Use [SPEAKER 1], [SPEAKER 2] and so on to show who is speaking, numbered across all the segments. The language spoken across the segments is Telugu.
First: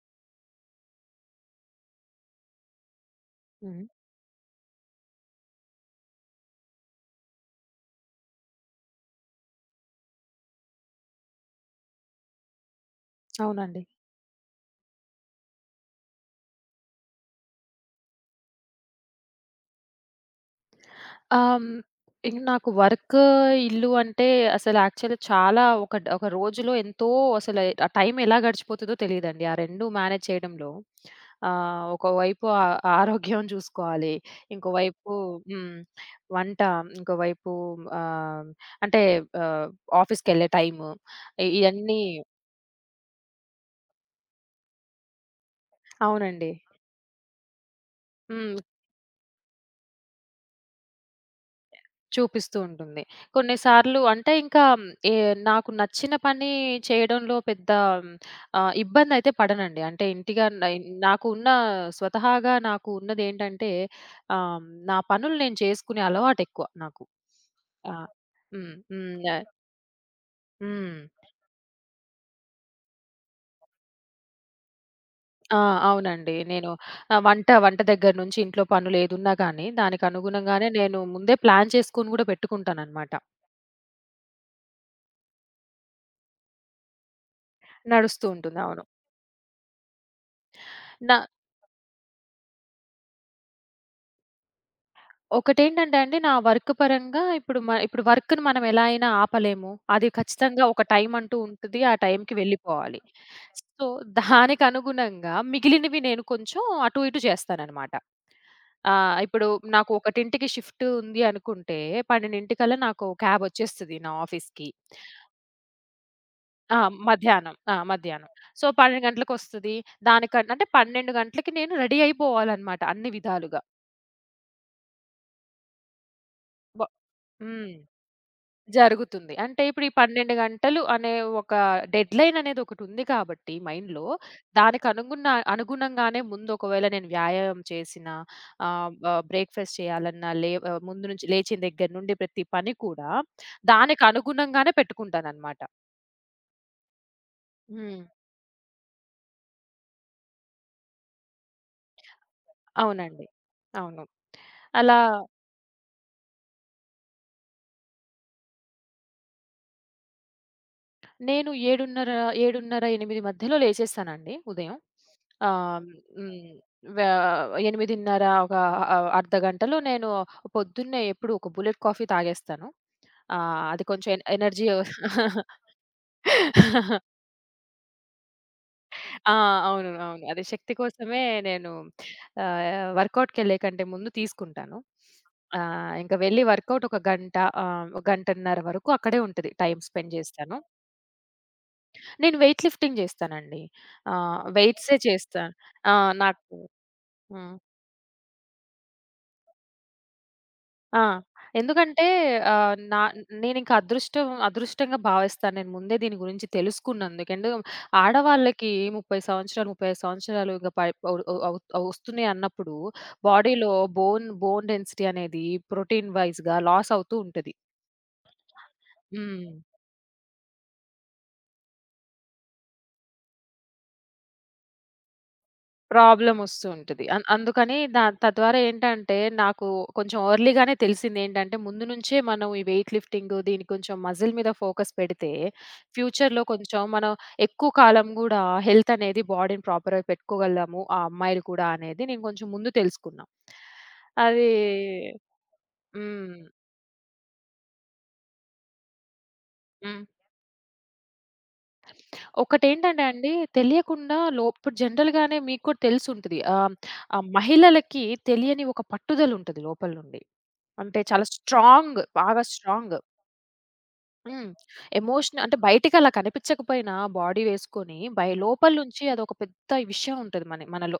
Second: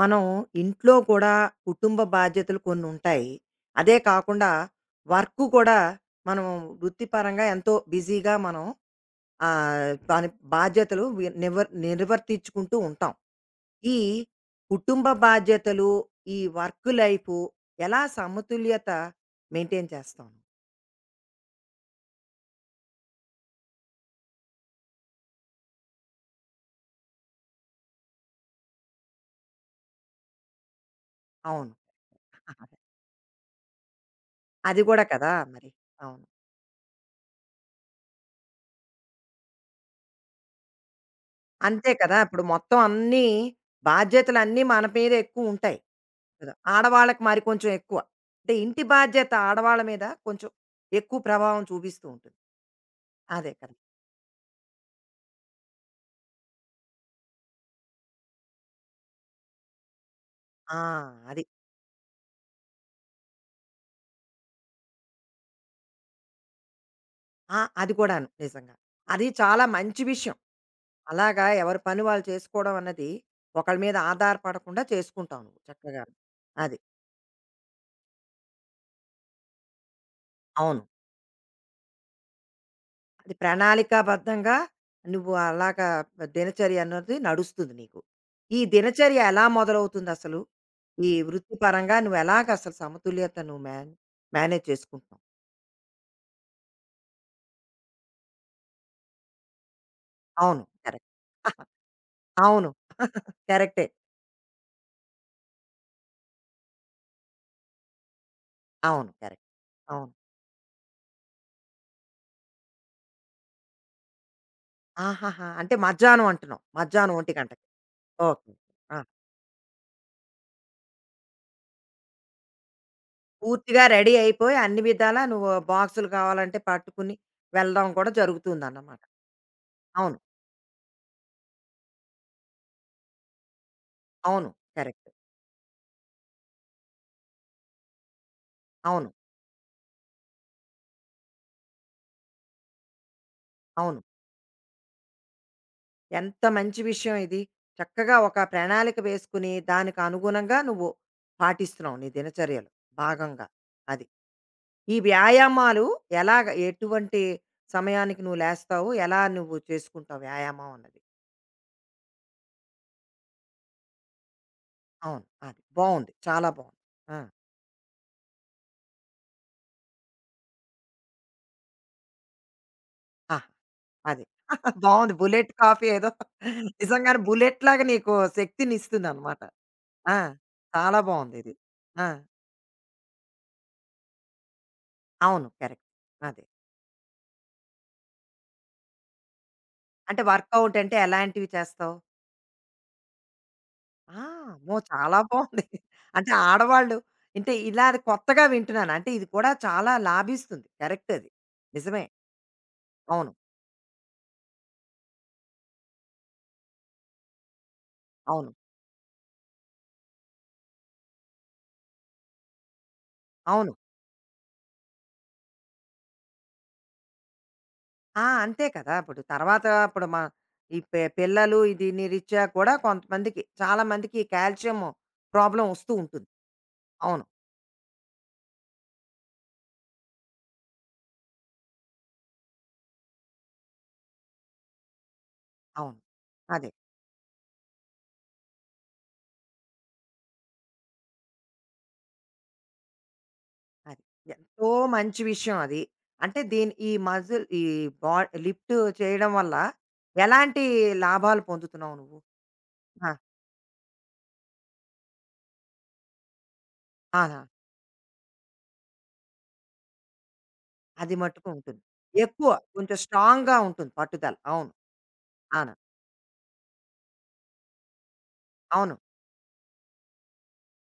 [SPEAKER 1] మనం ఇంట్లో కూడా కుటుంబ బాధ్యతలు కొన్ని ఉంటాయి.
[SPEAKER 2] హ్మ్.
[SPEAKER 1] అదే కాకుండా వర్క్ కూడా మనం వృత్తిపరంగా ఎంతో బిజీగా మనం దాని బాధ్యతలు వి నివర్ నిర్వర్తించుకుంటూ ఉంటాం.
[SPEAKER 2] అవునండి.
[SPEAKER 1] ఈ కుటుంబ బాధ్యతలు, ఈ వర్క్ లైఫు ఎలా సమతుల్యత మెయింటైన్ చేస్తాం?
[SPEAKER 2] ఆహ్, హ్మ్. ఇంక నాకు వర్క్, ఇల్లు అంటే అసలు యాక్చువల్‌గా చాలా ఒక రోజులో ఎంతో అసలు ఆ టైం ఎలా గడిచిపోతదో తెలీదండి. ఆ 2 మేనేజ్ చేయడంలో
[SPEAKER 1] అవును.
[SPEAKER 2] ఒకవైపు ఆ ఆరోగ్యం చూసుకోవాలి.
[SPEAKER 1] అది కూడా
[SPEAKER 2] ఇంకోవైపు
[SPEAKER 1] కదా! మరి.
[SPEAKER 2] హ్మ్.
[SPEAKER 1] అవును.
[SPEAKER 2] వంట, ఇంకోవైపు ఆహ్, అంటే ఆహ్, ఆఫీస్‌కెళ్ళే టైము
[SPEAKER 1] అంతే
[SPEAKER 2] ఇయన్నీ
[SPEAKER 1] కదా! ఇప్పుడు మొత్తం అన్ని బాధ్యతలు అన్నీ బాధ్యతలన్నీ మన మీద ఎక్కువ ఉంటాయి.
[SPEAKER 2] అవునండి.
[SPEAKER 1] కదా! ఆడవాళ్ళకి మరి కొంచెం ఎక్కువ. అంటే
[SPEAKER 2] హ్మ్.
[SPEAKER 1] ఇంటి బాధ్యత ఆడవాళ్ళ మీద కొంచెం ఎక్కువ ప్రభావం చూపిస్తూ ఉంటుంది.
[SPEAKER 2] చూపిస్తూ ఉంటుంది.
[SPEAKER 1] అదే కదా!
[SPEAKER 2] కొన్నిసార్లు అంటే ఇంకా మ్, ఏ నాకు నచ్చిన పని చేయడంలో పెద్ద ఇబ్బందయితే పడనండి. అంటే ఇంటిగా నై
[SPEAKER 1] ఆ!
[SPEAKER 2] నాకు
[SPEAKER 1] అది.
[SPEAKER 2] ఉన్న స్వతహాగా నాకు ఉన్నదేంటంటే, ఆహ్, నా పనులు నేను చేసుకునే అలవాటెక్కువ నాకు.
[SPEAKER 1] ఆ! అది
[SPEAKER 2] ఆ!
[SPEAKER 1] కూడాను నిజంగా.
[SPEAKER 2] హ్మ్. హ్మ్.
[SPEAKER 1] అది
[SPEAKER 2] యాహ్!
[SPEAKER 1] చాలా మంచి విషయం.
[SPEAKER 2] హ్మ్.
[SPEAKER 1] అలాగా ఎవరి పని వాళ్ళు చేసుకోవడం అన్నది ఒకళ్ళ మీద ఆధారపడకుండా చేసుకుంటావు
[SPEAKER 2] ఆ!
[SPEAKER 1] నువ్వు చక్కగాను.
[SPEAKER 2] అవునండి. నేను
[SPEAKER 1] అది.
[SPEAKER 2] వంట వంట దగ్గర నుంచి ఇంట్లో పనులేదున్నా గానీ, దానికి అనుగుణంగానే
[SPEAKER 1] అవును.
[SPEAKER 2] నేను ముందే ప్లాన్ చేసుకొని గూడా పెట్టుకుంటాననమాట.
[SPEAKER 1] అది ప్రణాళికాబద్ధంగా నువ్వు అలాగా దినచర్య అన్నది నడుస్తుంది నీకు.
[SPEAKER 2] నడుస్తూ
[SPEAKER 1] ఈ
[SPEAKER 2] ఉంటుంది. అవును.
[SPEAKER 1] దినచర్య ఎలా మొదలవుతుంది అసలు? ఈ
[SPEAKER 2] నా
[SPEAKER 1] వృత్తిపరంగా నువ్వు ఎలాగ అసలు సమతుల్యత నువ్వు మేనేజ్ చేసుకుంటున్నావు?
[SPEAKER 2] ఒకటేంటంటే అండి, నా వర్క్ పరంగా ఇప్పుడు ఇప్పుడు వర్క్‌ని మనం ఎలా అయినా ఆపలేము. అది
[SPEAKER 1] అవును.
[SPEAKER 2] ఖచ్చితంగా ఒక
[SPEAKER 1] కరెక్ట్.
[SPEAKER 2] టైం అంటూ ఉంటది. ఆ టైంకి
[SPEAKER 1] అవును.
[SPEAKER 2] వెళ్ళిపోవాలి.
[SPEAKER 1] కరెక్టే.
[SPEAKER 2] సో, దానికి అనుగుణంగా మిగిలినవి నేను కొంచెం అటు, ఇటు చేస్తాననమాట.
[SPEAKER 1] అవును. కరెక్ట్.
[SPEAKER 2] ఇప్పుడు నాకు
[SPEAKER 1] అవును.
[SPEAKER 2] 1కి షిఫ్ట్ ఉంది అనుకుంటే, 12:00కల్లా నాకు క్యాబొచ్చేస్తది నా ఆఫీస్‌కి.
[SPEAKER 1] ఆహాహా! అంటే మధ్యాహ్నం అంటున్నావు.
[SPEAKER 2] ఆ!
[SPEAKER 1] మధ్యాహ్నం 1
[SPEAKER 2] మధ్యాహ్నం.
[SPEAKER 1] గంటకి.
[SPEAKER 2] ఆ! మధ్యాహ్నం.
[SPEAKER 1] ఓకే.
[SPEAKER 2] సో,
[SPEAKER 1] ఆ!
[SPEAKER 2] 12 గంటలకొస్తది. అంటే 12 గంటలకి నేను రెడీ అయిపోవాలనమాట అన్ని విధాలుగా.
[SPEAKER 1] పూర్తిగా రెడీ అయిపోయి అన్ని విధాలా నువ్వు బాక్సులు కావాలంటే
[SPEAKER 2] వ
[SPEAKER 1] పట్టుకుని
[SPEAKER 2] హ్మ్.
[SPEAKER 1] వెళ్ళడం కూడా జరుగుతుందన్నమాట.
[SPEAKER 2] జరుగుతుంది. అంటే ఇప్పుడు ఈ
[SPEAKER 1] అవును.
[SPEAKER 2] 12 గంటలు అనే ఒక డెడ్‌లైన్ అనేదొకటుంది కాబట్టి మైండ్‌లో,
[SPEAKER 1] అవును. కరెక్ట్.
[SPEAKER 2] దానికనుగుణ అనుగుణంగానే ముందు ఒకవేళ నేను వ్యాయామం చేసినా, ఆహ్,
[SPEAKER 1] అవును.
[SPEAKER 2] ఆహ్, బ్రేక్‌ఫాస్ట్ చేయాలన్నా, ముందు నుంచి లేచిన దగ్గర నుండి ప్రతి పని కూడా
[SPEAKER 1] అవును.
[SPEAKER 2] దానికి అనుగుణంగానే పెట్టుకుంటాననమాట.
[SPEAKER 1] ఎంత మంచి విషయం ఇది.
[SPEAKER 2] హ్మ్.
[SPEAKER 1] చక్కగా ఒక ప్రణాళిక వేసుకుని, దానికి అనుగుణంగా నువ్వు పాటిస్తున్నావు నీ దినచర్యలో
[SPEAKER 2] అవునండి.
[SPEAKER 1] భాగంగా.
[SPEAKER 2] అవును.
[SPEAKER 1] అది. ఈ
[SPEAKER 2] అలా
[SPEAKER 1] వ్యాయామాలు ఎలాగ ఎటువంటి సమయానికి నువ్వు లేస్తావు? ఎలా నువ్వు చేసుకుంటావు వ్యాయామం అన్నది?
[SPEAKER 2] నేను 7:30, 7:30, 8 మధ్యలో లేచేస్తానండి ఉదయం.
[SPEAKER 1] అవును. అది.
[SPEAKER 2] ఆహ్,
[SPEAKER 1] బావుంది.
[SPEAKER 2] హ్మ్.
[SPEAKER 1] చాలా బావుంది.
[SPEAKER 2] వా
[SPEAKER 1] ఆ!
[SPEAKER 2] 8:30 ఒక అర్ధ గంటలో నేను పొద్దున్నే ఎప్పుడు ఒక బుల్లెట్ కాఫీ తాగేస్తాను.
[SPEAKER 1] ఆహా!
[SPEAKER 2] అది కొంచెం
[SPEAKER 1] అది.
[SPEAKER 2] ఎనర్జీ
[SPEAKER 1] బావుంది. బుల్లెట్ కాఫీ ఏదో నిజంగానే బుల్లెట్‌లాగా నీకు
[SPEAKER 2] ఆ!
[SPEAKER 1] శక్తినిస్తుందనమాట.
[SPEAKER 2] అవును.
[SPEAKER 1] ఆ!
[SPEAKER 2] అవును. అది శక్తి
[SPEAKER 1] చాలా
[SPEAKER 2] కోసమే
[SPEAKER 1] బావుందిది.
[SPEAKER 2] నేను,
[SPEAKER 1] ఆ!
[SPEAKER 2] వర్కౌట్‌కెళ్ళే కంటే ముందు తీసుకుంటాను.
[SPEAKER 1] అవును. కరెక్ట్.
[SPEAKER 2] ఇంక వెళ్లి
[SPEAKER 1] అదే.
[SPEAKER 2] వర్కౌట్ ఒక గంట, గంటన్నర వరకు అక్కడే ఉంటది. టైమ్ స్పెండ్
[SPEAKER 1] అంటే
[SPEAKER 2] చేస్తాను.
[SPEAKER 1] వర్కౌట్ అంటే ఎలాంటివి చేస్తావు?
[SPEAKER 2] నేను వెయిట్ లిఫ్టింగ్ జేస్తానండి.
[SPEAKER 1] ఆ! అమ్మో!
[SPEAKER 2] వెయిట్సే
[SPEAKER 1] చాలా
[SPEAKER 2] చేస్తాను.
[SPEAKER 1] బావుంది.
[SPEAKER 2] ఆ!
[SPEAKER 1] అంటే
[SPEAKER 2] నాకు
[SPEAKER 1] ఆడవాళ్ళు అంటే
[SPEAKER 2] హ్మ్.
[SPEAKER 1] ఇలా అది కొత్తగా వింటున్నాను. అంటే ఇది కూడా చాలా లాభిస్తుంది.
[SPEAKER 2] ఆ!
[SPEAKER 1] కరెక్ట్ అది. నిజమే.
[SPEAKER 2] ఎందుకంటే ఆహ్, నా
[SPEAKER 1] అవును.
[SPEAKER 2] నేనింక అదృష్టంగా భావిస్తాను. నేను ముందే దీని గురించి తెలుసుకున్నందుకు.
[SPEAKER 1] అవును.
[SPEAKER 2] ఆడవాళ్ళకి 30 సంవత్సరాలు, 35 సంవత్సరాలు ఇంక పై ఒ అవు ఒస్తున్నాయి అన్నప్పుడు
[SPEAKER 1] అవును.
[SPEAKER 2] బాడీలో బోన్ బోన్ డెన్సిటీ అనేది ప్రోటీన్ వైస్‌గా లాస్ అవుతూ ఉంటది.
[SPEAKER 1] ఆ! అంతే కదా! ఇప్పుడు
[SPEAKER 2] హ్మ్.
[SPEAKER 1] తర్వాత ఇప్పుడు మా ఈ పిల్లలు ఈ దీని రీత్యా కూడా కొంతమందికి చాలా మందికి ఈ కాల్షియం ప్రాబ్లమ్ వస్తూ ఉంటుంది.
[SPEAKER 2] ప్రాబ్లమొస్తూ ఉంటది.
[SPEAKER 1] అవును.
[SPEAKER 2] అందుకని తద్వారా ఏంటంటే, నాకు కొంచెం ఎర్లీగానే తెలిసిందేంటంటే, ముందు నుంచే మనం ఈ వెయిట్ లిఫ్టింగ్ దీని కొంచెం మజిల్ మీద ఫోకస్ పెడితే,
[SPEAKER 1] అవును.
[SPEAKER 2] ఫ్యూచర్‌లో
[SPEAKER 1] అదే.
[SPEAKER 2] కొంచెం మనం ఎక్కువ కాలం గూడా హెల్త్ అనేది బాడీని ప్రాపర్‌గా పెట్టుకోగలము. ఆ అమ్మాయిలు కూడా అనేది నేను కొంచెం ముందు తెలుసుకున్నా.
[SPEAKER 1] అది.
[SPEAKER 2] అది
[SPEAKER 1] ఎంతో మంచి విషయం అది. అంటే
[SPEAKER 2] హ్మ్.
[SPEAKER 1] దీని ఈ మజిల్ ఈ బా లిఫ్ట్ చేయడం వల్ల
[SPEAKER 2] హ్మ్.
[SPEAKER 1] ఎలాంటి లాభాలు పొందుతున్నావు నువ్వు?
[SPEAKER 2] ఒకటేంటంటే
[SPEAKER 1] ఆ!
[SPEAKER 2] అండి, తెలియకుండా లో ఇప్పుడు జనరల్‌గానే మీకు కూడా తెలిసుంటది. ఆ ఆ
[SPEAKER 1] ఆహా!
[SPEAKER 2] మహిళలకి తెలియని ఒక పట్టుదలుంటది లోపల నుండి. అంటే
[SPEAKER 1] అది
[SPEAKER 2] చాలా
[SPEAKER 1] మట్టుకు ఉంటుంది.
[SPEAKER 2] స్ట్రాంగ్. బాగా
[SPEAKER 1] ఎక్కువ
[SPEAKER 2] స్ట్రాంగ్.
[SPEAKER 1] కొంచెం స్ట్రాంగ్‌గా ఉంటుంది పట్టుదల.
[SPEAKER 2] హ్మ్.
[SPEAKER 1] అవును.
[SPEAKER 2] ఎమోషన్ అంటే
[SPEAKER 1] అవును.
[SPEAKER 2] బయటికలా కనిపించకపోయినా బాడీ వేసుకొని లోపల
[SPEAKER 1] అవును.
[SPEAKER 2] నుంచి అదొక పెద్ద విషయం ఉంటది మన మనలో.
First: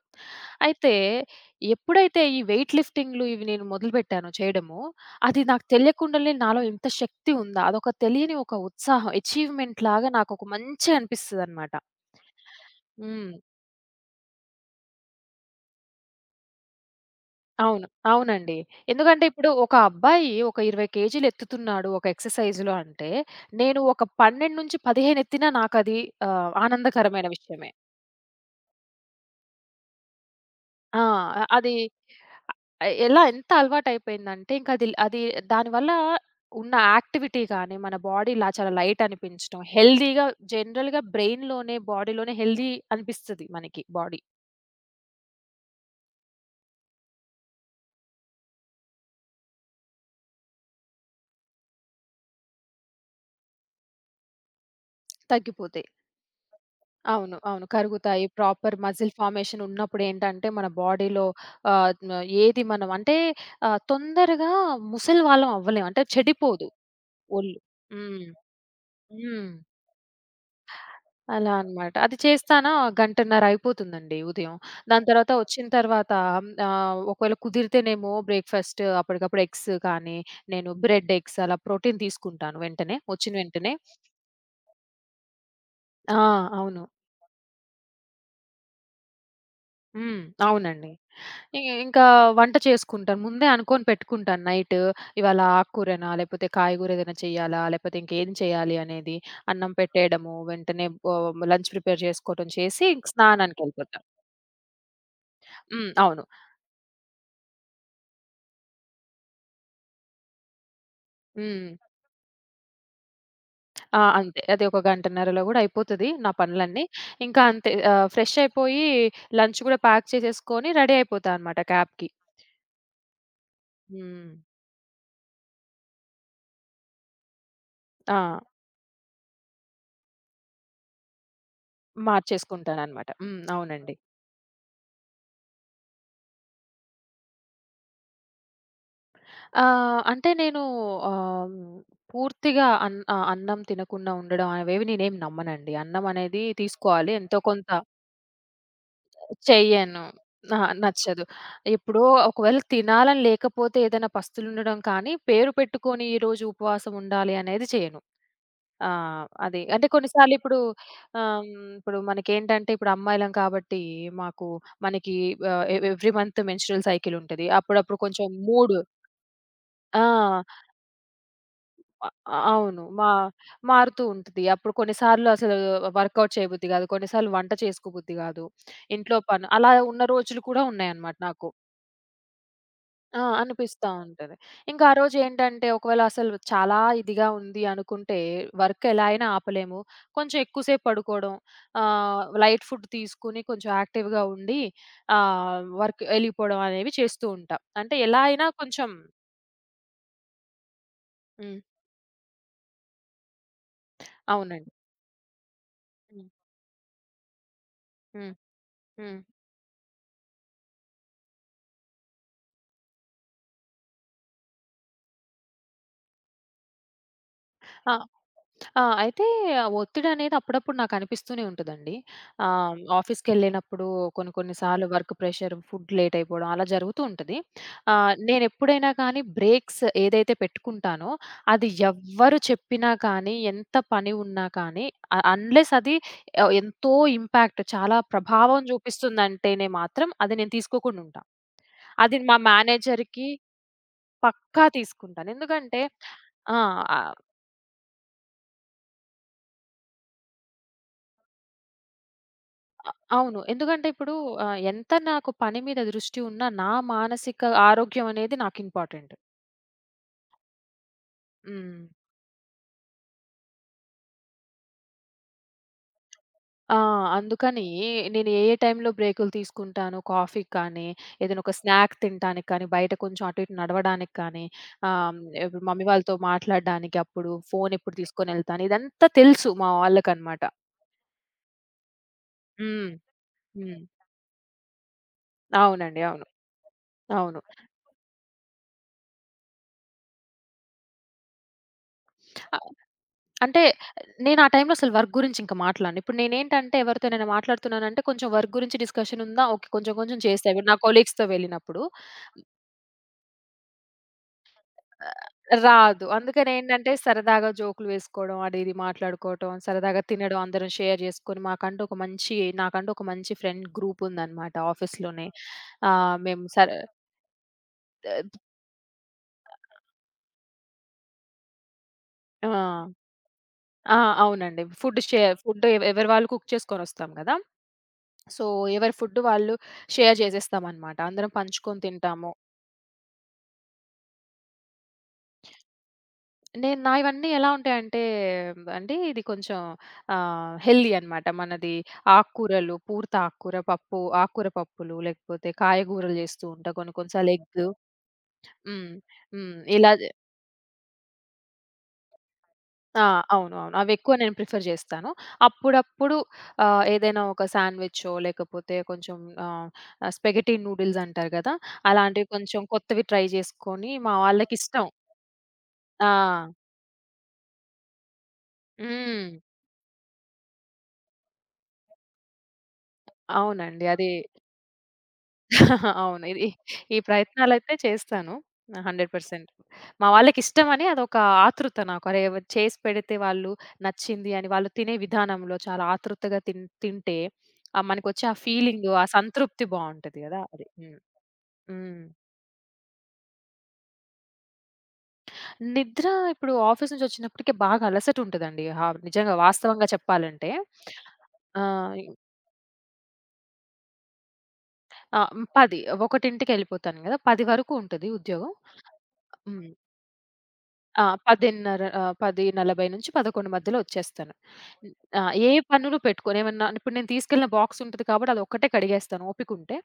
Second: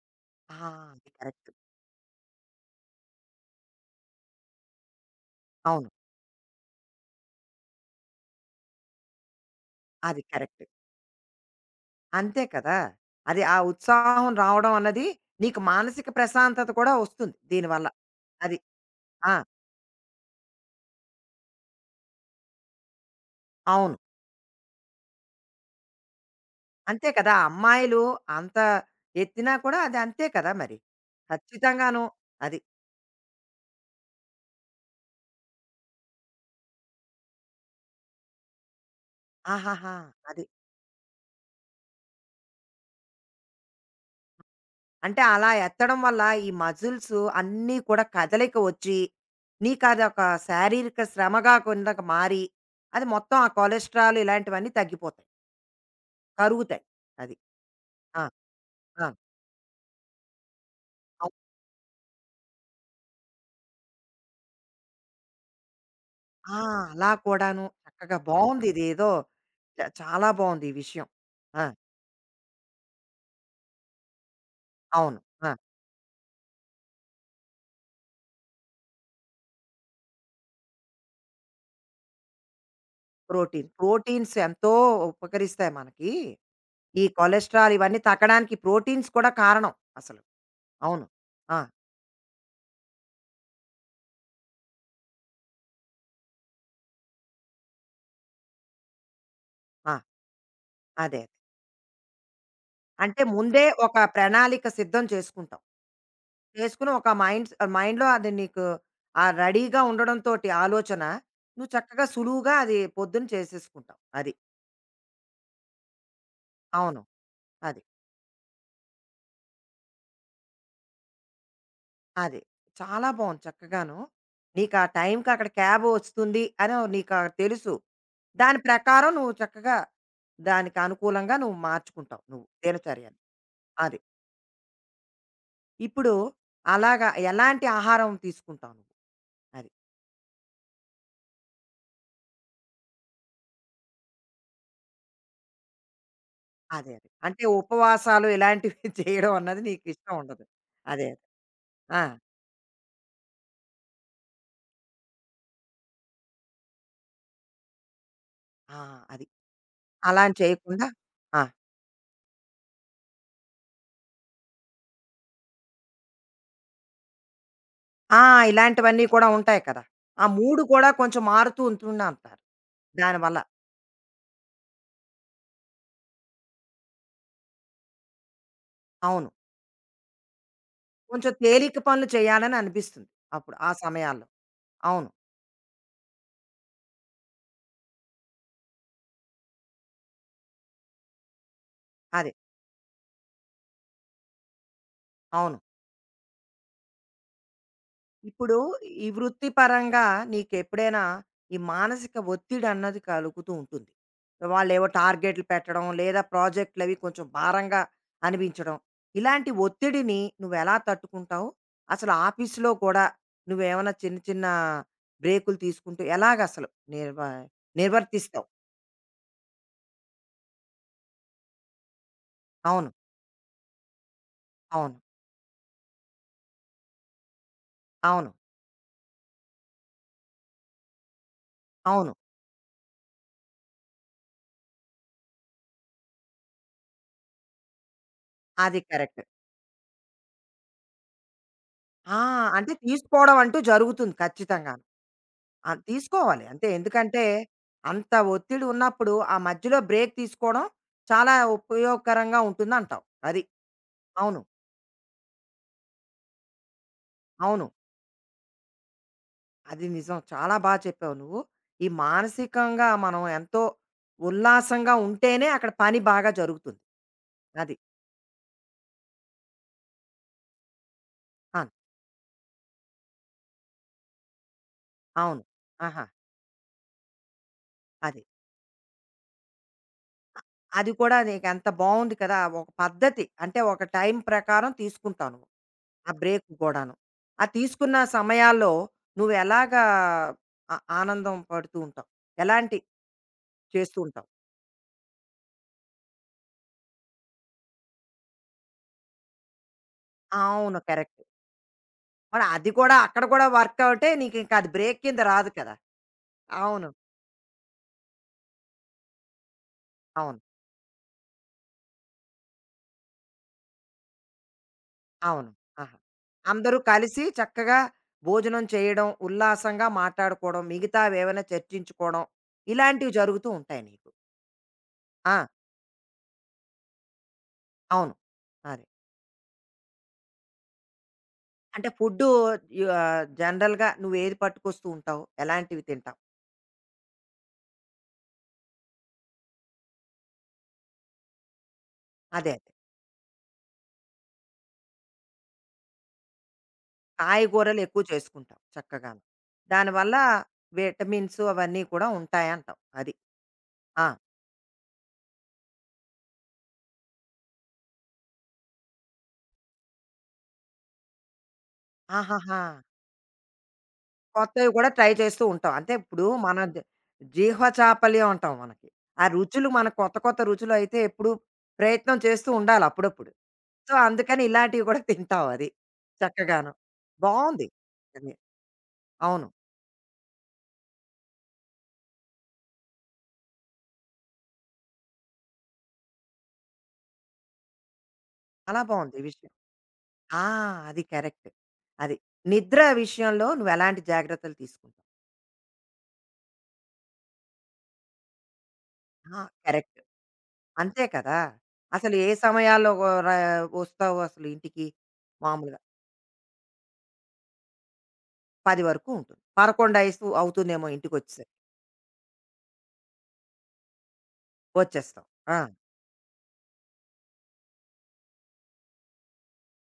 [SPEAKER 1] ఆ!
[SPEAKER 2] అయితే
[SPEAKER 1] అది కరెక్ట్.
[SPEAKER 2] ఎప్పుడైతే ఈ వెయిట్ లిఫ్టింగ్‌లు ఇవి నేను మొదలుపెట్టానో చేయడము, అది నాకు
[SPEAKER 1] అవును.
[SPEAKER 2] తెలియకుండానే నాలో ఇంత శక్తి ఉందా, అదొక తెలియని ఒక ఉత్సాహం, అచీవ్‌మెంట్ లాగా
[SPEAKER 1] అది
[SPEAKER 2] నాకొక
[SPEAKER 1] కరెక్ట్.
[SPEAKER 2] మంచిగా అనిపిస్తదనమాట.
[SPEAKER 1] అంతే కదా!
[SPEAKER 2] హ్మ్.
[SPEAKER 1] అది ఆ ఉత్సాహం రావడం అన్నది నీకు మానసిక ప్రశాంతత కూడా వస్తుంది దీనివల్ల.
[SPEAKER 2] అవును. అవునండి.
[SPEAKER 1] అది.
[SPEAKER 2] ఎందుకంటే
[SPEAKER 1] ఆ!
[SPEAKER 2] ఇప్పుడు ఒక అబ్బాయి ఒక 20 కేజీలు ఎత్తుతున్నాడు ఒక ఎక్సర్‌సైజ్‌లో అంటే, నేను
[SPEAKER 1] అవును.
[SPEAKER 2] ఒక 12-15 ఎత్తినా నాకది
[SPEAKER 1] అంతే
[SPEAKER 2] ఆనందకరమైన
[SPEAKER 1] కదా!
[SPEAKER 2] విషయమే.
[SPEAKER 1] అమ్మాయిలు అంత ఎత్తినా కూడా అది అంతే కదా మరి.
[SPEAKER 2] ఆ! అది
[SPEAKER 1] ఖచ్చితంగాను. అది.
[SPEAKER 2] ఎలా ఎంత అలవాటయిపోయిందంటే ఇంకది అది అది దానివల్ల ఉన్న యాక్టివిటీ గాని, మన బాడీ ఇలా చాలా లైట్ అనిపించడం,
[SPEAKER 1] ఆహాహా!
[SPEAKER 2] హెల్తీగా
[SPEAKER 1] అది.
[SPEAKER 2] జనరల్‌గా బ్రెయిన్‌లోనే, బాడీలోనే హెల్తీ అనిపిస్తది మనకి బాడీ
[SPEAKER 1] అంటే అలా ఎత్తడం వల్ల ఈ మజిల్స్ అన్నీ కూడా కదలిక వచ్చి, నీకు అదొక శారీరక శ్రమగా కిందకు మారి, అది మొత్తం ఆ కొలెస్ట్రాల్ ఇలాంటివన్నీ తగ్గిపోతాయి.
[SPEAKER 2] తగ్గిపోతే.
[SPEAKER 1] కరుగుతాయి. అది.
[SPEAKER 2] అవును. అవును.
[SPEAKER 1] ఆ!
[SPEAKER 2] కరుగుతాయి. ప్రాపర్
[SPEAKER 1] ఆ!
[SPEAKER 2] మజిల్ ఫార్మేషన్ ఉన్నప్పుడు ఏంటంటే మన బాడీలో
[SPEAKER 1] అవ్
[SPEAKER 2] ఆహ్, న ఏది మనం అంటే, తొందరగా ముసలి వాళ్ళం అవ్వలేం. అంటే
[SPEAKER 1] ఆ!
[SPEAKER 2] చెడిపోదు
[SPEAKER 1] అలా
[SPEAKER 2] ఒళ్ళు.
[SPEAKER 1] కూడాను. చక్కగా
[SPEAKER 2] హ్మ్.
[SPEAKER 1] బావుంది ఇదేదో
[SPEAKER 2] హ్మ్.
[SPEAKER 1] చాలా బావుంది ఈ విషయం.
[SPEAKER 2] అలా
[SPEAKER 1] ఆ!
[SPEAKER 2] అన్నమాట. అది చేస్తానా గంటన్నర అయిపోతుందండి ఉదయం. దాని
[SPEAKER 1] అవును.
[SPEAKER 2] తర్వాత
[SPEAKER 1] ఆ!
[SPEAKER 2] వచ్చిన తర్వాత ఒకవేళ కుదిరితేనేమో బ్రేక్‌ఫాస్ట్ అప్పటికప్పుడు ఎగ్స్ కానీ, నేను బ్రెడ్, ఎగ్స్ అలా ప్రోటీన్ తీసుకుంటాను వెంటనే. వచ్చిన
[SPEAKER 1] ప్రోటీన్.
[SPEAKER 2] వెంటనే.
[SPEAKER 1] ప్రోటీన్స్ ఎంతో ఉపకరిస్తాయి మనకి.
[SPEAKER 2] ఆ! అవును.
[SPEAKER 1] ఈ కొలెస్ట్రాల్ ఇవన్నీ తగ్గడానికి ప్రోటీన్స్ కూడా కారణం
[SPEAKER 2] హ్మ్.
[SPEAKER 1] అసలు.
[SPEAKER 2] అవునండి.
[SPEAKER 1] అవును. ఆ!
[SPEAKER 2] ఇంకా వంట చేసుకుంటాను. ముందే అనుకోని పెట్టుకుంటాను నైట్. ఇవాళ ఆకుకూరనా, లేపోతే కాయగూర ఏదైనా చేయాలా, లేపోతే ఇంకేం చేయాలి అనేది. అన్నం
[SPEAKER 1] ఆ!
[SPEAKER 2] పెట్టేయడము, వెంటనే
[SPEAKER 1] అదే.
[SPEAKER 2] లంచ్ ప్రిపేర్ చేసుకోవటం చేసి ఇంక
[SPEAKER 1] అంటే ముందే ఒక
[SPEAKER 2] స్నానానికెళ్ళిపోతా.
[SPEAKER 1] ప్రణాళిక సిద్ధం చేసుకుంటాం.
[SPEAKER 2] హ్మ్. అవును.
[SPEAKER 1] చేసుకొని ఒక మైండ్‌లో అది నీకు ఆ రెడీగా ఉండడంతోటి ఆలోచన,
[SPEAKER 2] హ్మ్.
[SPEAKER 1] నువ్వు చక్కగా సులువుగా అది పొద్దున చేసేసుకుంటావు.
[SPEAKER 2] ఆ!
[SPEAKER 1] అది.
[SPEAKER 2] అంతే. అది ఒక గంటన్నరలో గూడా అయిపోతది నా పనులన్నీ.
[SPEAKER 1] అవును.
[SPEAKER 2] ఇంకా అంతే
[SPEAKER 1] అది.
[SPEAKER 2] ఫ్రెష్ అయిపోయి లంచ్ గూడా ప్యాక్ చేసేసుకొని రెడీ అయిపోతా అనమాట క్యాబ్‌కి.
[SPEAKER 1] అది. చాలా బావుంది చక్కగాను.
[SPEAKER 2] హ్మ్.
[SPEAKER 1] నీకా టైంకి అక్కడ క్యాబ్ వస్తుంది అని నీకా తెలుసు.
[SPEAKER 2] ఆ!
[SPEAKER 1] దాని ప్రకారం నువ్వు చక్కగా దానికి అనుకూలంగా నువ్వు మార్చుకుంటావు నువ్వు
[SPEAKER 2] మార్చేసుకుంటాననమాట.
[SPEAKER 1] దినచర్యని.
[SPEAKER 2] హ్మ్. అవునండి.
[SPEAKER 1] అది. ఇప్పుడు అలాగా ఎలాంటి ఆహారం తీసుకుంటావు నువ్వు? అది.
[SPEAKER 2] అంటే నేను, ఆహ్, హ్మ్, అన్నం తినకుండా ఉండడం అనేవి నేనేమి నమ్మనండి. అన్నం అనేది
[SPEAKER 1] అదే అదే.
[SPEAKER 2] తీసుకోవాలి ఎంతో
[SPEAKER 1] అంటే
[SPEAKER 2] కొంత.
[SPEAKER 1] ఉపవాసాలు ఇలాంటివి చేయడం అన్నది నీకు
[SPEAKER 2] చెయ్యను.
[SPEAKER 1] ఇష్టం ఉండదు.
[SPEAKER 2] అహా!
[SPEAKER 1] అదే అదే.
[SPEAKER 2] నచ్చదు.
[SPEAKER 1] ఆ!
[SPEAKER 2] ఎప్పుడో ఒకవేళ తినాలని లేకపోతే ఏదైనా పస్తులుండడం కానీ, పేరు పెట్టుకొని ఈరోజు ఉపవాసం ఉండాలి అనేది చేయను.
[SPEAKER 1] ఆ!
[SPEAKER 2] ఆ!
[SPEAKER 1] అది.
[SPEAKER 2] అది అంటే
[SPEAKER 1] అలా
[SPEAKER 2] కొన్నిసార్లు
[SPEAKER 1] అని
[SPEAKER 2] ఇప్పుడు
[SPEAKER 1] చేయకుండా ఆ!
[SPEAKER 2] ఇప్పుడు మనకేంటంటే ఇప్పుడు అమ్మాయిలం కాబట్టి మాకు మనకి ఆహ్, a every month menstrual cycle ఉంటది. అప్పుడప్పుడు
[SPEAKER 1] ఆ!
[SPEAKER 2] కొంచెం మూడ్
[SPEAKER 1] ఇలాంటివన్నీ కూడా ఉంటాయి కదా! ఆ
[SPEAKER 2] ఆ!
[SPEAKER 1] మూడ్ కూడా కొంచెం మారుతూ ఉంటుంది
[SPEAKER 2] అ
[SPEAKER 1] అంటారు.
[SPEAKER 2] అవును.
[SPEAKER 1] దానివల్ల.
[SPEAKER 2] మారుతూ ఉంటది. అప్పుడు కొన్నిసార్లు అసలు వర్కౌట్ చేయబుద్ధి గాదు. కొన్నిసార్లు వంట చేసుకోబుద్ధి గాదు. ఇంట్లో
[SPEAKER 1] అవును.
[SPEAKER 2] అలా ఉన్న రోజులు కూడా ఉన్నాయన్నమాట
[SPEAKER 1] కొంచెం
[SPEAKER 2] నాకు.
[SPEAKER 1] తేలిక పనులు చేయాలని అనిపిస్తుంది.
[SPEAKER 2] ఆ!
[SPEAKER 1] అప్పుడు ఆ
[SPEAKER 2] అనిపిస్తా
[SPEAKER 1] సమయాల్లో.
[SPEAKER 2] ఉంటది. ఇంకా ఆ
[SPEAKER 1] అవును.
[SPEAKER 2] రోజేంటంటే ఒకవేళ అసలు చాలా ఇదిగా ఉంది అనుకుంటే, వర్క్ ఎలా అయినా ఆపలేము. కొంచెం ఎక్కువ సేపు పడుకోవడం,
[SPEAKER 1] అదే.
[SPEAKER 2] లైట్ ఫుడ్ తీసుకొని కొంచెం యాక్టివ్‌గా ఉండి,
[SPEAKER 1] అవును.
[SPEAKER 2] వర్క్ ఎళ్ళిపోవడం అనేవి చేస్తూ ఉంటా. అంటే ఎలా అయినా
[SPEAKER 1] ఇప్పుడు
[SPEAKER 2] కొంచెం
[SPEAKER 1] ఈ వృత్తిపరంగా నీకెప్పుడైనా ఈ
[SPEAKER 2] హ్మ్.
[SPEAKER 1] మానసిక ఒత్తిడి అన్నది కలుగుతూ ఉంటుంది.
[SPEAKER 2] అవునండి.
[SPEAKER 1] వాళ్ళేవో టార్గెట్‌లు పెట్టడం, లేదా
[SPEAKER 2] హ్మ్.
[SPEAKER 1] ప్రాజెక్ట్‌లవి కొంచెం భారంగా
[SPEAKER 2] హ్మ్.
[SPEAKER 1] అనిపించడం.
[SPEAKER 2] హ్మ్.
[SPEAKER 1] ఇలాంటి ఒత్తిడిని నువ్వెలా తట్టుకుంటావు? అసలు ఆఫీస్‌లో కూడా నువ్వేమైనా చిన్న చిన్న బ్రేకులు తీసుకుంటూ ఎలాగసలు నిర్వ
[SPEAKER 2] ఆ!
[SPEAKER 1] నిర్వర్తిస్తావు?
[SPEAKER 2] ఆ! అయితే ఒత్తిడనేది అప్పుడప్పుడు నాకనిపిస్తూనే ఉంటదండి.
[SPEAKER 1] అవును.
[SPEAKER 2] ఆఫీస్‌కెళ్ళినప్పుడు కొన్ని కొన్ని సార్లు
[SPEAKER 1] అవును.
[SPEAKER 2] వర్క్ ప్రెషర్, ఫుడ్ లేట్ అయిపోవడం అలా జరుగుతూ ఉంటది.
[SPEAKER 1] అవును.
[SPEAKER 2] నేనెప్పుడైనా కానీ బ్రేక్స్ ఏదైతే పెట్టుకుంటానో అది
[SPEAKER 1] అవును.
[SPEAKER 2] ఎవ్వరు చెప్పినా కానీ, ఎంత పని ఉన్నా కానీ అన్‌లెస్ అది, ఎంతో చాలా ప్రభావం
[SPEAKER 1] అది కరెక్ట్.
[SPEAKER 2] చూపిస్తుందంటేనే మాత్రం అది నేను తీసుకోకుండా ఉంటా.
[SPEAKER 1] ఆ!
[SPEAKER 2] అది మా
[SPEAKER 1] అంటే
[SPEAKER 2] మేనేజర్‌కి
[SPEAKER 1] తీసుకోవడం అంటూ జరుగుతుంది
[SPEAKER 2] పక్కా
[SPEAKER 1] ఖచ్చితంగాను.
[SPEAKER 2] తీసుకుంటాను.
[SPEAKER 1] ఆ!
[SPEAKER 2] ఎందుకంటే
[SPEAKER 1] తీసుకోవాలి
[SPEAKER 2] ఆ!
[SPEAKER 1] అంతే. ఎందుకంటే, అంత ఒత్తిడి ఉన్నప్పుడు ఆ మధ్యలో బ్రేక్ తీసుకోవడం చాలా ఉపయోగకరంగా ఉంటుందంటావు.
[SPEAKER 2] అవును.
[SPEAKER 1] అది.
[SPEAKER 2] ఎందుకంటే ఇప్పుడు
[SPEAKER 1] అవును.
[SPEAKER 2] ఎంత నాకు పని మీద దృష్టి ఉన్నా, నా మానసిక
[SPEAKER 1] అవును.
[SPEAKER 2] ఆరోగ్యం అనేది నాకు ఇంపార్టెంట్.
[SPEAKER 1] అది నిజం. చాలా చెప్పావు నువ్వు.
[SPEAKER 2] హ్మ్.
[SPEAKER 1] ఈ మానసికంగా మనం ఎంతో ఉల్లాసంగా ఉంటేనే అక్కడ పని బాగా
[SPEAKER 2] ఆ!
[SPEAKER 1] జరుగుతుంది.
[SPEAKER 2] అందుకని
[SPEAKER 1] అది.
[SPEAKER 2] నేను ఏ టైంలో బ్రేకులు తీసుకుంటాను, కాఫీకి కానీ, ఏదైనా ఒక
[SPEAKER 1] అవును.
[SPEAKER 2] స్నాక్ తినటానికి కానీ, బయట కొంచెం అటు ఇటు నడవడానికి కానీ, ఆహ్,
[SPEAKER 1] అవును.
[SPEAKER 2] ఇప్పుడు మమ్మీ
[SPEAKER 1] ఆహా!
[SPEAKER 2] వాళ్ళతో మాట్లాడడానికి అప్పుడు, ఫోన్ ఎప్పుడు
[SPEAKER 1] అది.
[SPEAKER 2] తీసుకొనెళ్తాను, ఇదంతా తెలుసు మా వాళ్ళకనమాట.
[SPEAKER 1] అది కూడా నీకెంత బావుంది కదా! ఒక
[SPEAKER 2] హ్మ్.
[SPEAKER 1] పద్ధతి. అంటే ఒక
[SPEAKER 2] హ్మ్.
[SPEAKER 1] టైం ప్రకారం తీసుకుంటావు నువ్వు.
[SPEAKER 2] అవునండి.
[SPEAKER 1] ఆ
[SPEAKER 2] అవును.
[SPEAKER 1] బ్రేక్ కూడాను.
[SPEAKER 2] అవును.
[SPEAKER 1] ఆ తీసుకున్న సమయాల్లో నువ్వెలాగా ఆ ఆనందం పడుతూ ఉంటావు?
[SPEAKER 2] అ
[SPEAKER 1] ఎలాంటి
[SPEAKER 2] అంటే
[SPEAKER 1] చేస్తూ ఉంటావు?
[SPEAKER 2] నేను ఆ టైంలో అసలు వర్క్ గురించి ఇంక మాట్లాడను. ఇప్పుడు నేనేంటంటే ఎవరితోనైనా మాట్లాడుతున్నానంటే కొంచెం వర్క్ గురించి డిస్కషన్ ఉందా ఓకే. కొంచెం కొంచెం చేస్తా. ఇప్పుడు నా
[SPEAKER 1] అవును. కరెక్ట్.
[SPEAKER 2] కొలీగ్స్‌తో వెళ్ళినప్పుడు
[SPEAKER 1] మరి అది కూడా అక్కడ కూడా వర్క్ అవుటే నీకింక అది బ్రేక్
[SPEAKER 2] ఆ,
[SPEAKER 1] కింద రాదు కదా!
[SPEAKER 2] రాదు. అందుకని
[SPEAKER 1] అవును.
[SPEAKER 2] ఏంటంటే సరదాగా జోకులు వేసుకోవడం, అది ఇది మాట్లాడుకోవటం, సరదాగా
[SPEAKER 1] అవును.
[SPEAKER 2] తినడం అందరం షేర్ చేసుకొని మాకంటూ ఒక మంచి నాకంటూ ఒక మంచి ఫ్రెండ్ గ్రూప్ ఉందనమాట ఆఫీస్‌లోనే.
[SPEAKER 1] అవును. ఆహా!
[SPEAKER 2] ఆహ్, మేము సర
[SPEAKER 1] అందరూ కలిసి చక్కగా భోజనం చేయడం, ఉల్లాసంగా మాట్లాడుకోవడం, మిగతావేవైనా చర్చించుకోవడం
[SPEAKER 2] ఆహ్,
[SPEAKER 1] ఇలాంటివి జరుగుతూ ఉంటాయి
[SPEAKER 2] ఆ!
[SPEAKER 1] నీకు.
[SPEAKER 2] అవునండి.
[SPEAKER 1] ఆ!
[SPEAKER 2] ఫుడ్ ఎవరి వాళ్ళు కుక్ చేసుకొనొస్తాం గదా!
[SPEAKER 1] అవును.
[SPEAKER 2] సో,
[SPEAKER 1] అదే.
[SPEAKER 2] ఎవరి ఫుడ్ వాళ్ళు షేర్ చేసేస్తామనమాట. అందరం పంచుకొని
[SPEAKER 1] అంటే ఫుడ్డు
[SPEAKER 2] తింటాము.
[SPEAKER 1] జనరల్‌గా నువ్వేది పట్టుకొస్తూ ఉంటావు? ఎలాంటివి తింటావు?
[SPEAKER 2] నేను నావన్నీ ఎలా ఉంటాయంటే అండి, ఇది కొంచెం హెల్తీ అనమాట. మనది
[SPEAKER 1] అదే. అదే.
[SPEAKER 2] ఆకుకూరలు, పూర్తి ఆకుకూర పప్పు, ఆకుకూర పప్పులు లేకపోతే కాయగూరలు చేస్తూ ఉంటా. కొన్ని కొన్ని సార్లు
[SPEAKER 1] కాయగూరలు ఎక్కువ చేసుకుంటాం
[SPEAKER 2] హ్మ్.
[SPEAKER 1] చక్కగాను.
[SPEAKER 2] హ్మ్. ఇలా జే
[SPEAKER 1] దానివల్ల విటమిన్స్ అవన్నీ కూడా ఉంటాయంటావు.
[SPEAKER 2] ఆ!
[SPEAKER 1] అది.
[SPEAKER 2] అవును. అవును.
[SPEAKER 1] ఆ!
[SPEAKER 2] అవెక్కువ నేను ప్రిఫర్ చేస్తాను. అప్పుడప్పుడు ఏదైనా ఒక శాండ్‌విచో లేకపోతే కొంచెం ఆహ్, స్పాగెటీ నూడిల్స్ అంటారు కదా! అలాంటివి
[SPEAKER 1] ఆహాహా!
[SPEAKER 2] కొంచెం కొత్తవి ట్రై చేసుకొని మా
[SPEAKER 1] కొత్తవి
[SPEAKER 2] వాళ్ళకిష్టం.
[SPEAKER 1] కూడా ట్రై చేస్తూ ఉంటాం. అంటే
[SPEAKER 2] ఆ!
[SPEAKER 1] ఇప్పుడు మన జీహ్వచాపల్యం అంటాం మనకి. ఆ
[SPEAKER 2] హ్మ్.
[SPEAKER 1] రుచులు మన కొత్త కొత్త రుచులయితే ఎప్పుడూ ప్రయత్నం చేస్తూ ఉండాలి అప్పుడప్పుడు.
[SPEAKER 2] అవునండి.
[SPEAKER 1] సో,
[SPEAKER 2] అది
[SPEAKER 1] అందుకని ఇలాంటివి కూడా తింటాం అది.
[SPEAKER 2] అవును. ఇది
[SPEAKER 1] చక్కగాను.
[SPEAKER 2] ఈ
[SPEAKER 1] బావుంది.
[SPEAKER 2] ప్రయత్నాలైతే
[SPEAKER 1] అది.
[SPEAKER 2] చేస్తాను. 100%
[SPEAKER 1] అవును.
[SPEAKER 2] మా వాళ్ళకిష్టమని అదొక ఆతృత నాకు. అరే! చేసి పెడితే వాళ్ళు నచ్చింది అని వాళ్ళు తినే విధానంలో చాలా ఆతృతగా తింటే మనకొచ్చే ఆ
[SPEAKER 1] చాలా
[SPEAKER 2] ఫీలింగు, ఆ
[SPEAKER 1] బావుంది ఈ విషయం.
[SPEAKER 2] సంతృప్తి బావుంటది గదా!
[SPEAKER 1] ఆ!
[SPEAKER 2] అది. హ్మ్.
[SPEAKER 1] అది కరెక్ట్.
[SPEAKER 2] హ్మ్.
[SPEAKER 1] అది. నిద్ర విషయంలో నువ్వెలాంటి జాగ్రత్తలు తీసుకుంటావు?
[SPEAKER 2] నిద్ర ఇప్పుడు ఆఫీస్ నుంచి వచ్చినప్పటికే బాగా అలసట ఉంటదండి. హా నిజంగా
[SPEAKER 1] ఆ!
[SPEAKER 2] వాస్తవంగా
[SPEAKER 1] కరెక్ట్.
[SPEAKER 2] చెప్పాలంటే.
[SPEAKER 1] అంతే కదా!
[SPEAKER 2] ఆహ్,
[SPEAKER 1] అసలు ఏ సమయాల్లో వ రా వస్తావు అసలు ఇంటికి?
[SPEAKER 2] ఆహ్, 10,
[SPEAKER 1] మామూలుగా
[SPEAKER 2] 1కి ఎళ్ళిపోతాను గదా! 10 వరకు ఉంటది ఉద్యోగం.
[SPEAKER 1] 10 వరకు ఉంటుంది.
[SPEAKER 2] హ్మ్.
[SPEAKER 1] 11:00 అవుతుందేమో
[SPEAKER 2] ఆ!
[SPEAKER 1] ఇంటికొచ్చేసరికి.
[SPEAKER 2] 10:30 10:40 నుంచి 11 మధ్యలో వచ్చేస్తాను. హ్మ్. ఆ!
[SPEAKER 1] వచ్చేస్తావు.
[SPEAKER 2] ఏ
[SPEAKER 1] ఆ!
[SPEAKER 2] పనులు పెట్టుకోను. ఏమన్నా ఇప్పుడు నేను తీసుకెళ్ళిన బాక్స్ ఉంటది కాబట్టి అదొక్కటే కడిగేస్తాను ఓపికుంటే.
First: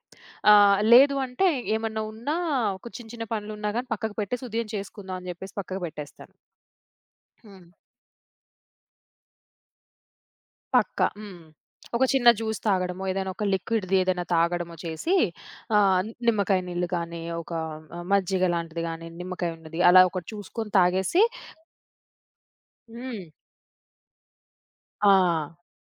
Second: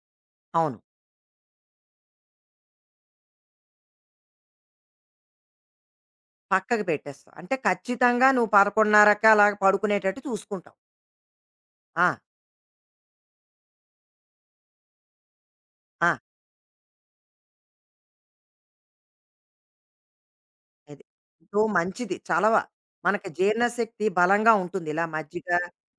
[SPEAKER 1] అవును.
[SPEAKER 2] లేదు అంటే ఏమన్నా ఉన్నా, ఒక చిన్న చిన్న పనులున్నా గాని పక్కకు పెట్టేసి ఉదయం చేసుకుందాం అని చెప్పేసి పక్కకు పెట్టేస్తాను.
[SPEAKER 1] పక్కకి పెట్టేస్తావు. అంటే
[SPEAKER 2] హ్మ్.
[SPEAKER 1] ఖచ్చితంగా నువ్వు 11:30కి అలాగా పడుకునేటట్టు చూసుకుంటావు.
[SPEAKER 2] పక్కా. హ్మ్. ఒక
[SPEAKER 1] ఆ!
[SPEAKER 2] చిన్న జ్యూస్ తాగడమో, ఏదైనా ఒక లిక్విడ్‌ది ఏదైనా తాగడమో చేసి ఆహ్,
[SPEAKER 1] ఆ!
[SPEAKER 2] నిమ్మకాయ నీళ్ళు గానీ, ఒక మజ్జిగ లాంటిది గానీ, నిమ్మకాయ ఉన్నది అలా ఒకటి చూసుకొని
[SPEAKER 1] అది.
[SPEAKER 2] తాగేసి
[SPEAKER 1] ఎంతో మంచిది చలవ.
[SPEAKER 2] హ్మ్.
[SPEAKER 1] మనకి జీర్ణశక్తి బలంగా ఉంటుంది. ఇలా
[SPEAKER 2] ఆ!
[SPEAKER 1] మజ్జిగ,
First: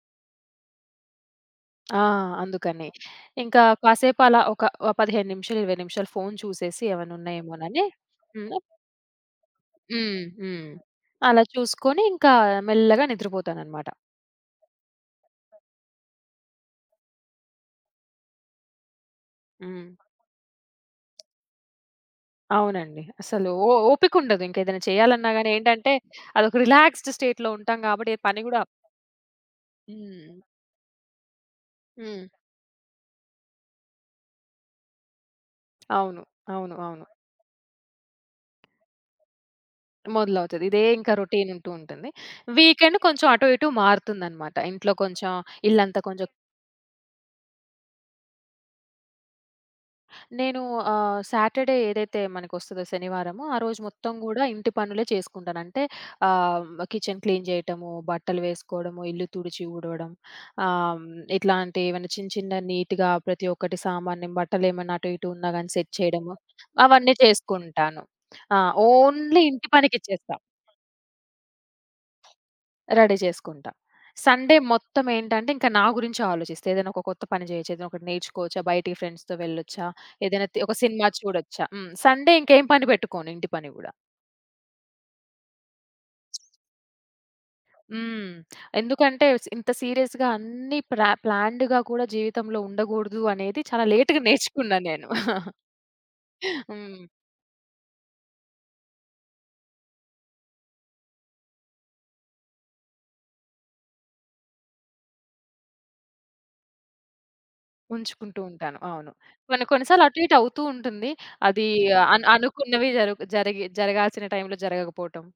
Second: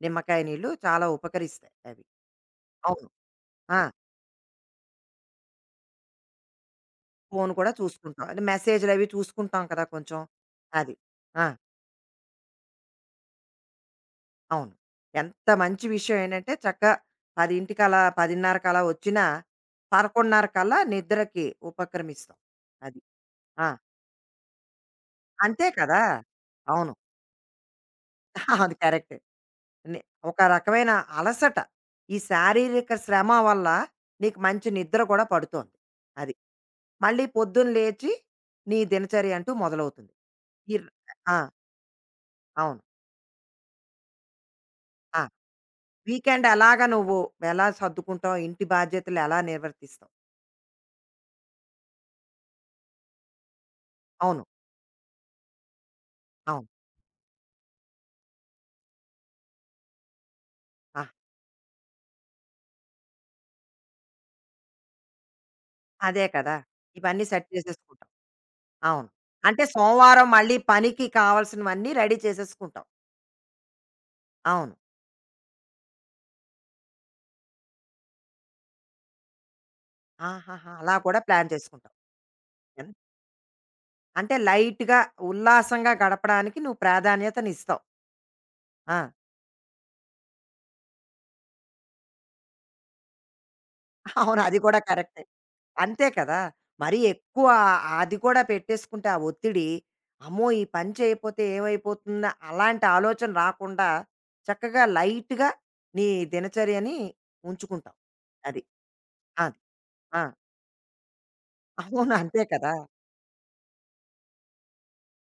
[SPEAKER 1] నిమ్మకాయ నీళ్ళు చాలా ఉపకరిస్తాయి
[SPEAKER 2] ఆ!
[SPEAKER 1] అవి.
[SPEAKER 2] అందుకని.
[SPEAKER 1] అవును.
[SPEAKER 2] ఇంకా
[SPEAKER 1] ఆ!
[SPEAKER 2] కాసేపు అలా ఒక 15 నిమిషాలు, 20 నిమిషాలు ఫోను చూసేసి ఏమైనా
[SPEAKER 1] ఫోను కూడా
[SPEAKER 2] ఉన్నాయేమోనని
[SPEAKER 1] చూసుకుంటాం. అంటే
[SPEAKER 2] హ్మ్.
[SPEAKER 1] మెసేజ్‌లవి చూసుకుంటాం కదా
[SPEAKER 2] హ్మ్.
[SPEAKER 1] కొంచెం.
[SPEAKER 2] హ్మ్.
[SPEAKER 1] అది.
[SPEAKER 2] అలా
[SPEAKER 1] ఆ!
[SPEAKER 2] చూసుకొని ఇంకా మెల్లగా నిద్రపోతాననమాట.
[SPEAKER 1] అవును. ఎంత మంచి విషయం ఏంటంటే చక్కగా 10:00కి అలా 10:30 కలా వచ్చినా
[SPEAKER 2] హ్మ్.
[SPEAKER 1] 11:30 కల్లా నిద్రకి ఉపక్రమిస్తాం. అది.
[SPEAKER 2] అవునండి. అసలు
[SPEAKER 1] ఆ!
[SPEAKER 2] ఓపికుండదు. ఇంకేదైనా చేయాలన్నా గాని
[SPEAKER 1] అంతే
[SPEAKER 2] ఏంటంటే
[SPEAKER 1] కదా!
[SPEAKER 2] అదొక
[SPEAKER 1] అవును.
[SPEAKER 2] రిలాక్స్‌డ్ స్టేట్‌లో ఉంటాం కాబట్టి ఏ పని గూడా
[SPEAKER 1] అది కరెక్టే. ని
[SPEAKER 2] హ్మ్.
[SPEAKER 1] ఒక రకమైన అలసట. ఈ
[SPEAKER 2] హ్మ్.
[SPEAKER 1] శారీరక శ్రమ వల్ల నీకు మంచి నిద్ర కూడా పడుతోంది.
[SPEAKER 2] అవును.
[SPEAKER 1] అది.
[SPEAKER 2] అవును. అవును.
[SPEAKER 1] మళ్ళీ పొద్దున లేచి నీ దినచర్య అంటూ మొదలవుతుంది.
[SPEAKER 2] మొదలవుతది. ఇదే
[SPEAKER 1] ఈర్
[SPEAKER 2] ఇంకా
[SPEAKER 1] ఆ!
[SPEAKER 2] రొటీన్ ఉంటూ ఉంటుంది.
[SPEAKER 1] అవును.
[SPEAKER 2] వీకెండ్ కొంచెం అటు ఇటు మారుతుందనమాట. ఇంట్లో
[SPEAKER 1] ఆ!
[SPEAKER 2] కొంచెం ఇల్లంతా కొంచెం
[SPEAKER 1] వీకెండ్ ఎలాగా నువ్వు ఎలా సర్దుకుంటావు? ఇంటి బాధ్యతలు ఎలా నిర్వర్తిస్తావు?
[SPEAKER 2] నేను, సాటర్‌డే ఏదైతే మనకొస్తదో శనివారమో, ఆ రోజు మొత్తం
[SPEAKER 1] అవును.
[SPEAKER 2] గూడా ఇంటి పనులే చేసుకుంటాను. అంటే ఆహ్,
[SPEAKER 1] అవును.
[SPEAKER 2] కిచెన్ క్లీన్ జేయటము, బట్టలు వేసుకోవడము, ఇల్లు తుడిచి ఊడవడం, ఆహ్,
[SPEAKER 1] ఆహా!
[SPEAKER 2] ఇట్లాంటి ఏమైనా చిన్న చిన్న నీట్‌గా ప్రతి ఒక్కటి సామాన్యం బట్టలేమన్నా అటు ఇటు ఉన్నా గాని సెట్
[SPEAKER 1] అదే
[SPEAKER 2] చేయడము
[SPEAKER 1] కదా!
[SPEAKER 2] అవన్నీ
[SPEAKER 1] ఇవన్నీ సెట్
[SPEAKER 2] చేసుకుంటాను.
[SPEAKER 1] చేసేసుకుంటాం.
[SPEAKER 2] ఆ!
[SPEAKER 1] అవును.
[SPEAKER 2] ఓన్లీ
[SPEAKER 1] అంటే
[SPEAKER 2] ఇంటి
[SPEAKER 1] సోమవారం
[SPEAKER 2] పనికిచ్చేస్తా.
[SPEAKER 1] మళ్ళీ పనికి కావాల్సినవన్నీ రెడీ చేసేసుకుంటాం.
[SPEAKER 2] రెడీ చేసుకుంటా. సండే
[SPEAKER 1] అవును.
[SPEAKER 2] మొత్తం ఏంటంటే, ఇంక నా గురించే ఆలోచిస్తా. ఏదైనా ఒక కొత్త పని చేయొచ్చు. ఏదైనా ఒకటి నేర్చుకోవచ్చా? బయటికి ఫ్రెండ్స్‌తో వెళ్ళొచ్చా? ఏదైనా
[SPEAKER 1] ఆహాహా!
[SPEAKER 2] ఒక
[SPEAKER 1] అలా
[SPEAKER 2] సినిమా
[SPEAKER 1] కూడా ప్లాన్
[SPEAKER 2] చూడొచ్చా? హ్మ్.
[SPEAKER 1] చేసుకుంటావు.
[SPEAKER 2] సండే ఇంకేం పని
[SPEAKER 1] ఎన్
[SPEAKER 2] పెట్టుకోను. ఇంటి పని గూడా.
[SPEAKER 1] అంటే లైట్‌గా, ఉల్లాసంగా గడపడానికి నువ్వు ప్రాధాన్యతనిస్తావు.
[SPEAKER 2] హ్మ్.
[SPEAKER 1] ఆ!
[SPEAKER 2] ఎందుకంటే, ఇంత సీరియస్‌గా అన్నీ ప్లాన్డ్‌గా కూడా జీవితంలో ఉండగూడదు అనేది చాలా లేట్‌గా
[SPEAKER 1] అవును. అది కూడా
[SPEAKER 2] నేర్చుకున్నా నేను.
[SPEAKER 1] కరెక్టే. అంతే కదా! మరీ
[SPEAKER 2] హ్మ్.
[SPEAKER 1] ఎక్కువ అది కూడా పెట్టేసుకుంటే ఆ ఒత్తిడి, అమ్మో! ఈ పని చేయకపోతే ఏమైపోతుందా? అలాంటి ఆలోచన రాకుండా చక్కగా లైట్‌గా నీ దినచర్యని ఉంచుకుంటావు.
[SPEAKER 2] ఉంచుకుంటూ
[SPEAKER 1] అది.
[SPEAKER 2] ఉంటాను. అవును.
[SPEAKER 1] అది.
[SPEAKER 2] కొన్ని కొన్ని సార్లు అటు
[SPEAKER 1] ఆ!
[SPEAKER 2] ఇటు అవుతూ ఉంటుంది. అది
[SPEAKER 1] అవును. అంతే కదా!
[SPEAKER 2] అనుకున్నవి జరుగు జరిగి జరగాల్సిన టైంలో జరగకపోవటం.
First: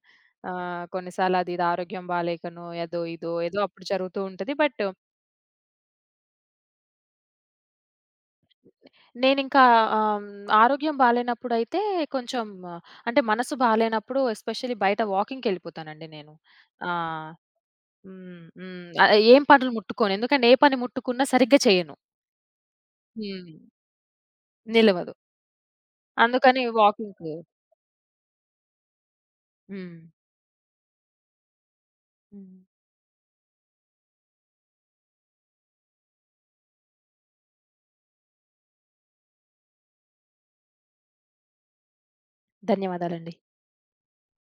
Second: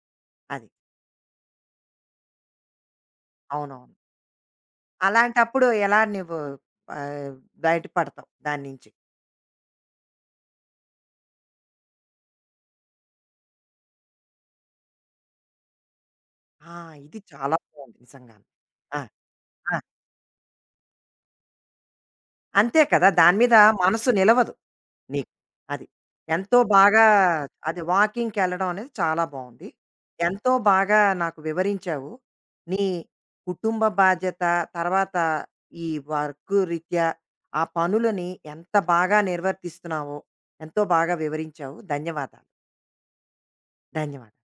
[SPEAKER 1] అది.
[SPEAKER 2] కొన్నిసార్లు అది ఇది ఆరోగ్యం బాలేకనో ఏదో ఇదో ఏదో అప్పుడు
[SPEAKER 1] అవునవును.
[SPEAKER 2] జరుగుతూ ఉంటది. బట్
[SPEAKER 1] అలాంటప్పుడు ఎలా నువ్వు ఆహ్, బయట పడతావు దాని నుంచి?
[SPEAKER 2] నేనింకా ఆరోగ్యం బాలేనప్పుడైతే కొంచెం ఆ, అంటే మనసు బాలేనప్పుడు ఎస్పెషల్లీ బయట వాకింగ్‌కెళ్ళిపోతానండి నేను.
[SPEAKER 1] ఆ!
[SPEAKER 2] ఆ!
[SPEAKER 1] ఇది చాలా బావుంది
[SPEAKER 2] హ్మ్.
[SPEAKER 1] నిజంగాను.
[SPEAKER 2] హ్మ్.
[SPEAKER 1] ఆ!
[SPEAKER 2] ఏం పనులు
[SPEAKER 1] ఆ!
[SPEAKER 2] ముట్టుకోను. ఎందుకంటే ఏ పని ముట్టుకున్నా సరిగ్గా చేయను.
[SPEAKER 1] అంతే కదా! దాని మీద
[SPEAKER 2] హ్మ్.
[SPEAKER 1] మనసు నిలవదు
[SPEAKER 2] నిలవదు.
[SPEAKER 1] నీకు. అది. ఎంతో
[SPEAKER 2] అందుకని
[SPEAKER 1] బాగా
[SPEAKER 2] వాకింగ్‌కి
[SPEAKER 1] అది వాకింగ్‌కెళ్ళడం అనేది చాలా బావుంది.
[SPEAKER 2] హ్మ్.
[SPEAKER 1] ఎంతో బాగా నాకు వివరించావు.
[SPEAKER 2] హ్మ్.
[SPEAKER 1] నీ కుటుంబ బాధ్యత, తర్వాత ఈ వర్క్ రీత్యా ఆ పనులని ఎంత బాగా నిర్వర్తిస్తున్నావో ఎంతో బాగా వివరించావు. ధన్యవాదాలు.
[SPEAKER 2] ధన్యవాదాలండి.
[SPEAKER 1] ధన్యవాదాలు.